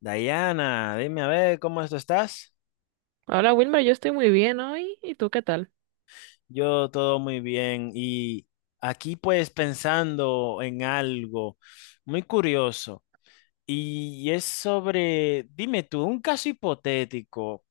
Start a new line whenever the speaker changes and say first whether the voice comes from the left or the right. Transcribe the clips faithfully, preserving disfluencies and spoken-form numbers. left: Diana, dime a ver cómo esto estás.
right: Hola Wilmer, yo estoy muy bien hoy. ¿Y tú qué tal?
left: Yo todo muy bien y aquí pues pensando en algo muy curioso y es sobre, dime tú, un caso hipotético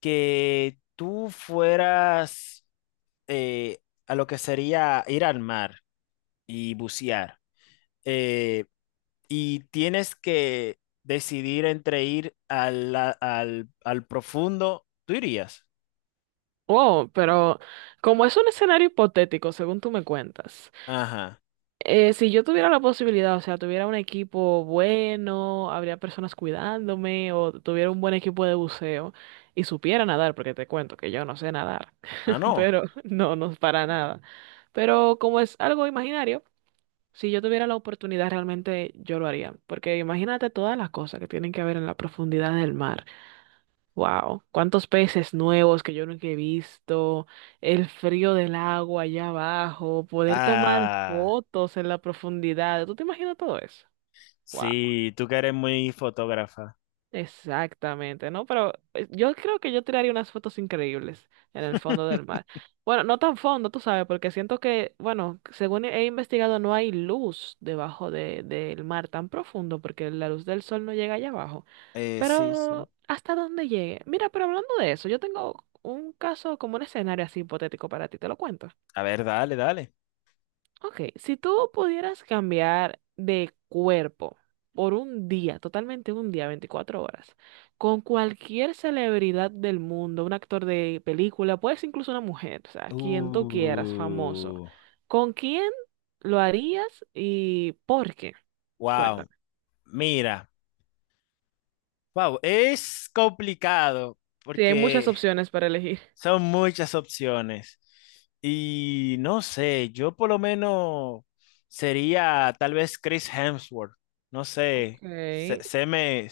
left: que tú fueras eh, a lo que sería ir al mar y bucear eh, y tienes que decidir entre ir al, al, al profundo, ¿tú irías?
right: Wow, pero como es un escenario hipotético, según tú me cuentas,
left: Ajá.
right: eh, si yo tuviera la posibilidad, o sea, tuviera un equipo bueno, habría personas cuidándome, o tuviera un buen equipo de buceo y supiera nadar, porque te cuento que yo no sé nadar,
left: Ah, no.
right: pero no, no es para nada. Pero como es algo imaginario, si yo tuviera la oportunidad, realmente yo lo haría, porque imagínate todas las cosas que tienen que ver en la profundidad del mar. Wow, cuántos peces nuevos que yo nunca he visto, el frío del agua allá abajo, poder tomar
left: Ah,
right: fotos en la profundidad. ¿Tú te imaginas todo eso? Wow,
left: sí, tú que eres muy fotógrafa.
right: exactamente, ¿no? Pero eh, yo creo que yo tiraría unas fotos increíbles en el fondo del mar. Bueno, no tan fondo, tú sabes, porque siento que, bueno, según he investigado, no hay luz debajo de, del mar tan profundo, porque la luz del sol no llega allá abajo.
left: Eh, sí, sí.
right: Pero hasta dónde llegue. Mira, pero hablando de eso, yo tengo un caso como un escenario así hipotético para ti, te lo cuento.
left: A ver, dale, dale.
right: Ok, si tú pudieras cambiar de cuerpo por un día, totalmente un día, veinticuatro horas, con cualquier celebridad del mundo, un actor de película, puedes incluso una mujer, o sea, quien tú quieras, famoso,
left: Uh,
right: ¿con quién lo harías y por qué?
left: wow,
right: Cuéntame.
left: mira, wow, es complicado
right: Sí, hay muchas
left: porque
right: opciones para elegir.
left: son muchas opciones y no sé, yo por lo menos sería tal vez Chris Hemsworth, no
right: Ok.
left: sé, se, se me,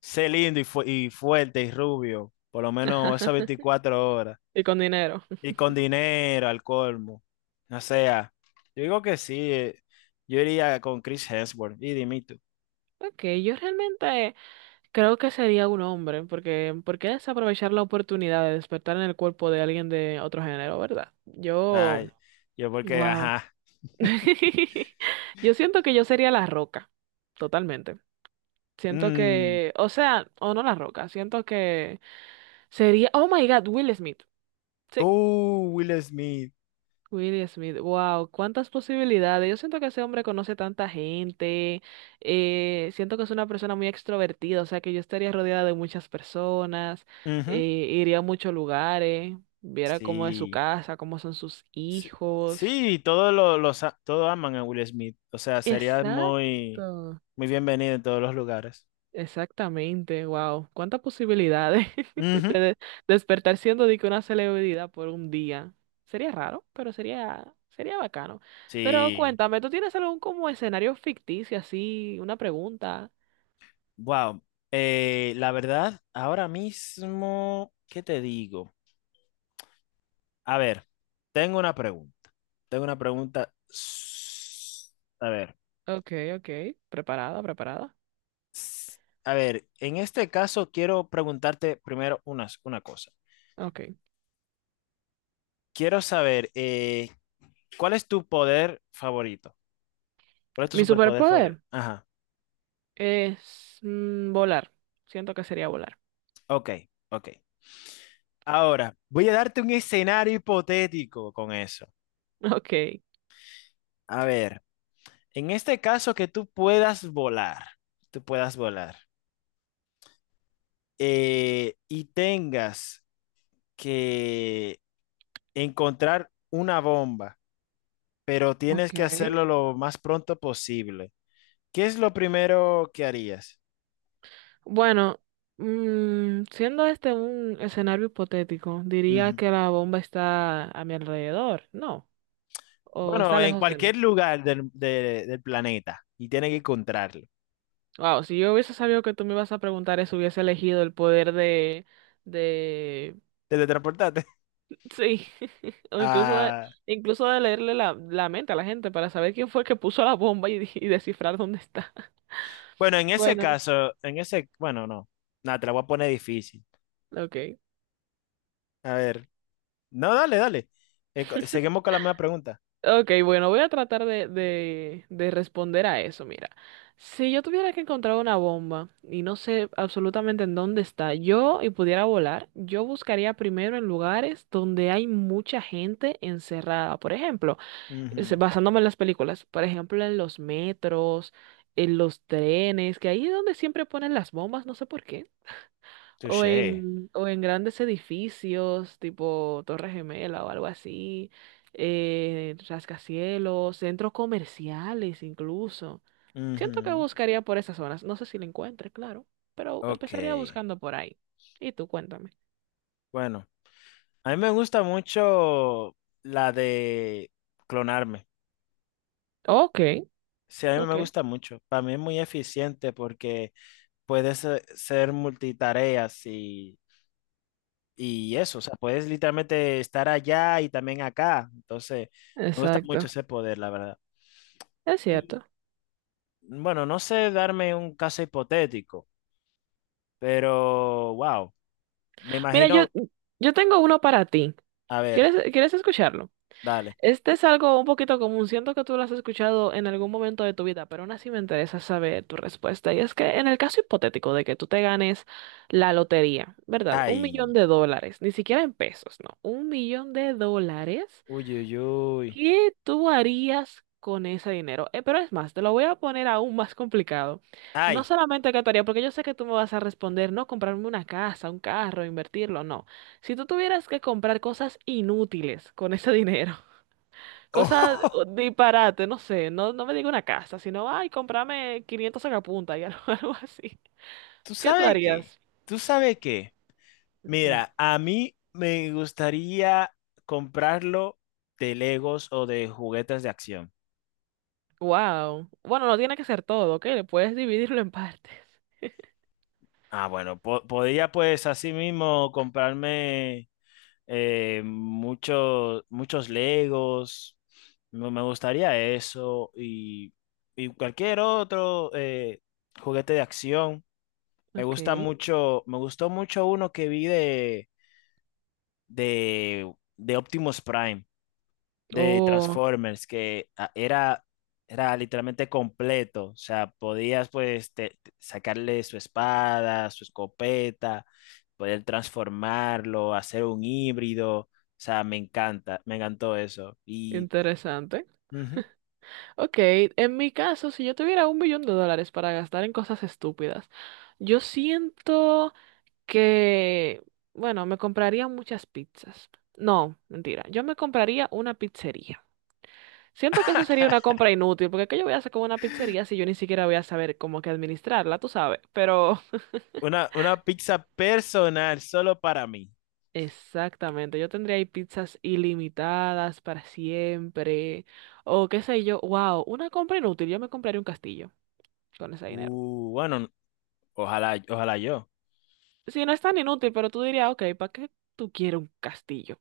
left: sé lindo y, fu- y fuerte y rubio, por lo menos esas veinticuatro horas.
right: Y con dinero.
left: Y con dinero, al colmo. O sea, yo digo que sí. eh, Yo iría con Chris Hemsworth. Y dime tú.
right: Ok, yo realmente creo que sería un hombre, porque ¿por qué desaprovechar la oportunidad de despertar en el cuerpo de alguien de otro género, verdad? Yo,
left: Ay, yo porque,
right: wow.
left: ajá.
right: Yo siento que yo sería la roca, totalmente. Siento
left: Mm,
right: que, o sea, o no la roca, siento que sería, oh my God, Will Smith.
left: tú,
right: sí.
left: Will Smith.
right: Will Smith, wow, cuántas posibilidades. Yo siento que ese hombre conoce tanta gente, eh, siento que es una persona muy extrovertida, o sea que yo estaría rodeada de muchas personas, eh,
left: Ujú.
right: iría a muchos lugares, viera cómo es su
left: Sí.
right: casa, cómo son sus
left: Sí,
right: hijos.
left: sí, todos lo- los, a- todos aman a Will Smith. O sea, sería muy,
right: Exacto.
left: muy bienvenido en todos los lugares.
right: Exactamente, wow. ¿Cuántas posibilidades
left: Ujú.
right: de de- despertar siendo de que una celebridad por un día? Sería raro, pero sería, sería bacano. Pero
left: Sí.
right: cuéntame, ¿tú tienes algún como escenario ficticio así, una pregunta?
left: Wow. Eh, la verdad, ahora mismo, ¿qué te digo? A ver, tengo una pregunta. Tengo una pregunta. s- A ver,
right: Ok, ok. Preparada, preparada.
left: s- a ver, en este caso quiero preguntarte primero unas una cosa.
right: Ok.
left: Quiero saber, eh, ¿cuál es tu poder favorito? ¿Cuál es tu
right: Mi
left: superpoder favorito?
right: superpoder
left: Ajá,
right: es mm, volar. Siento que sería volar.
left: ok, ok. Ahora, voy a darte un escenario hipotético con eso.
right: Ok.
left: A ver, en este caso que tú puedas volar, tú puedas volar eh, y tengas que encontrar una bomba, pero tienes
right: Ok.
left: que hacerlo lo más pronto posible. ¿Qué es lo primero que harías?
right: Bueno, mm, siendo este un escenario hipotético, diría
left: Ujú.
right: que la bomba está a mi alrededor, ¿no? O
left: Bueno,
right: está
left: en
right: lejos de mí.
left: cualquier lugar del, de- del planeta y tienes que encontrarlo.
right: Wow, si yo hubiese sabido que tú me ibas a preguntar eso, hubiese elegido el poder de, de,
left: Teletransportarte.
right: sí, o incluso de,
left: Ah,
right: incluso de leerle la, la mente a la gente para saber quién fue que puso la bomba y, y descifrar dónde está.
left: bueno, en ese
right: Bueno,
left: caso, en ese, bueno, no. Nada, te la voy a poner difícil.
right: ok.
left: A ver. No, dale, dale. Eh, co- seguimos con la misma pregunta.
right: Ok, bueno, voy a tratar de, de, de responder a eso. Mira, si yo tuviera que encontrar una bomba y no sé absolutamente en dónde está, yo y pudiera volar, yo buscaría primero en lugares donde hay mucha gente encerrada. Por ejemplo, es-
left: Ujú.
right: basándome en las películas, por ejemplo, en los metros, en los trenes, que ahí es donde siempre ponen las bombas, no sé por qué. O
left: Touché.
right: en, o en grandes edificios, tipo Torre Gemela o algo así, eh, rascacielos, centros comerciales incluso. Siento que
left: Ujú.
right: buscaría por esas zonas. No sé si lo encuentre, claro, pero
left: Ok.
right: empezaría buscando por ahí. Y tú cuéntame.
left: Bueno. A mí me gusta mucho la de clonarme.
right: Ok,
left: Sí, a mí me
right: ok.
left: gusta mucho. Para mí es muy eficiente porque puedes eh, ser multitareas y, y eso. O sea, puedes literalmente estar allá y también acá. Entonces, me gusta mucho
right: Exacto.
left: ese poder, la verdad.
right: Es
left: Y,
right: cierto.
left: bueno, no sé darme un caso hipotético, pero wow. Me
right: Mira, yo,
left: imagino.
right: yo tengo uno para ti.
left: A ver,
right: ¿Quieres, quieres escucharlo?
left: dale.
right: Este es algo un poquito común, siento que tú lo has escuchado en algún momento de tu vida, pero aún así me interesa saber tu respuesta. Y es que en el caso hipotético de que tú te ganes la lotería, ¿verdad? Un millón
left: Ay.
right: de dólares, ni siquiera en pesos, no, un millón de dólares,
left: Uy, uy, uy.
right: ¿qué tú harías con ese dinero? Eh, pero es más, te lo voy a poner aún más complicado. No
left: Ay.
right: solamente qué tú harías, porque yo sé que tú me vas a responder, no comprarme una casa, un carro, invertirlo, no. Si tú tuvieras que comprar cosas inútiles con ese dinero. Cosas disparate, no sé, no, no me diga una casa, sino, ay, cómprame quinientos sacapuntas y algo, algo así.
left: ¿Tú
right: ¿Qué tú
left: sabes qué?
right: harías?
left: ¿Tú sabes qué? Mira, a mí me gustaría comprarlo de Legos o de juguetes de acción.
right: Wow. Bueno, no tiene que ser todo, ¿ok? Le puedes dividirlo en partes.
left: Ah, bueno, po- podría pues así mismo comprarme eh, muchos, muchos Legos. Me me gustaría eso y, y cualquier otro eh, juguete de acción. Me
right: Ok.
left: gusta mucho, me gustó mucho uno que vi de, de, de Optimus Prime. De
right: Oh,
left: Transformers que ah, era, era literalmente completo. O sea, podías pues te- te- sacarle su espada, su escopeta, poder transformarlo, hacer un híbrido. O sea, me encanta, me encantó eso. Y
right: interesante.
left: ujú,
right: Ok, en mi caso, si yo tuviera un billón de dólares para gastar en cosas estúpidas, yo siento que, bueno, me compraría muchas pizzas. No, mentira, yo me compraría una pizzería. Siento que eso sería una compra inútil, porque ¿qué yo voy a hacer con una pizzería si yo ni siquiera voy a saber cómo que administrarla, tú sabes? Pero
left: una, una pizza personal solo para mí.
right: exactamente, yo tendría ahí pizzas ilimitadas para siempre, o qué sé yo, wow, una compra inútil, yo me compraría un castillo con ese dinero.
left: Uh, bueno, ojalá, ojalá yo.
right: Si no es tan inútil, pero tú dirías, ok, ¿para qué tú quieres un castillo?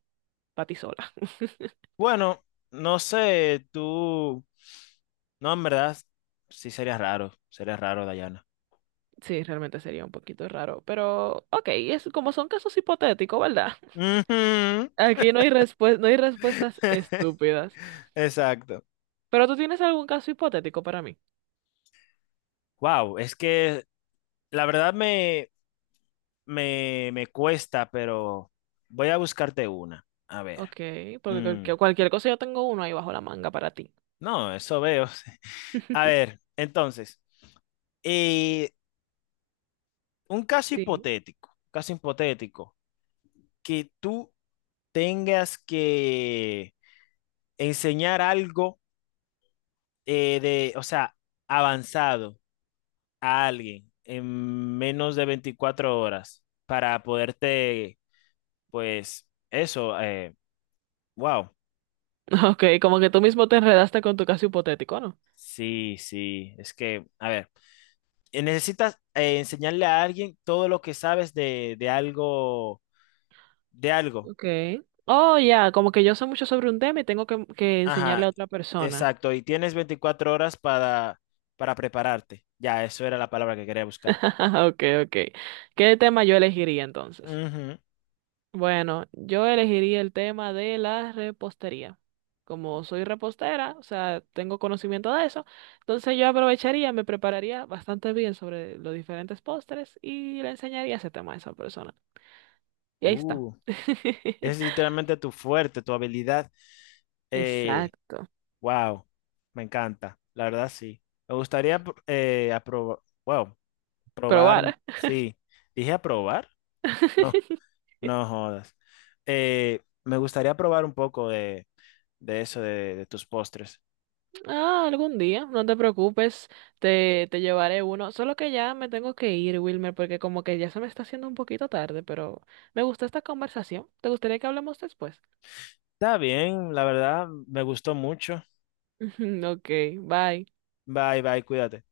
right: Para ti sola.
left: Bueno, no sé, tú, no, en verdad, sí sería raro, sería raro, Dayana.
right: Sí, realmente sería un poquito raro, pero ok, es como son casos hipotéticos, ¿verdad?
left: Ujú.
right: Aquí no hay respues- no hay respuestas estúpidas.
left: Exacto.
right: Pero tú tienes algún caso hipotético para mí.
left: Wow, es que la verdad me, me, me cuesta, pero voy a buscarte una. A
right: Ok,
left: ver.
right: porque
left: Mm,
right: cualquier, cualquier cosa yo tengo uno ahí bajo la manga para ti.
left: no, eso veo. A ver, entonces, eh, un caso
right: Sí.
left: hipotético, caso hipotético, que tú tengas que enseñar algo eh, de, o sea, avanzado a alguien en menos de veinticuatro horas para poderte. Pues eso, eh, wow.
right: Ok, como que tú mismo te enredaste con tu caso hipotético, ¿no?
left: Sí, sí, es que, a ver, eh, necesitas eh, enseñarle a alguien todo lo que sabes de, de algo, de algo.
right: Ok. Oh, ya, como que yo sé mucho sobre un tema y tengo que, que enseñarle
left: Ajá,
right: a otra persona.
left: exacto. Y tienes veinticuatro horas para, para prepararte. Ya, eso era la palabra que quería buscar.
right: Ok, ok. ¿Qué tema yo elegiría entonces?
left: Ujú.
right: Bueno, yo elegiría el tema de la repostería. Como soy repostera, o sea, tengo conocimiento de eso, entonces yo aprovecharía, me prepararía bastante bien sobre los diferentes postres y le enseñaría ese tema a esa persona. Y ahí está.
left: Uh, es literalmente tu fuerte, tu habilidad. Eh,
right: Exacto.
left: wow, me encanta, la verdad sí. Me gustaría apro- eh, aprobar. Probar,
right: Probar.
left: sí. Dije a probar. No, no jodas. Eh, me gustaría probar un poco de, de eso, de, de tus postres.
right: Ah, algún día, no te preocupes, te, te llevaré uno. Solo que ya me tengo que ir, Wilmer, porque como que ya se me está haciendo un poquito tarde, pero me gustó esta conversación. ¿Te gustaría que hablemos después?
left: Está bien, la verdad, me gustó mucho.
right: Ok, bye.
left: Bye, bye, cuídate.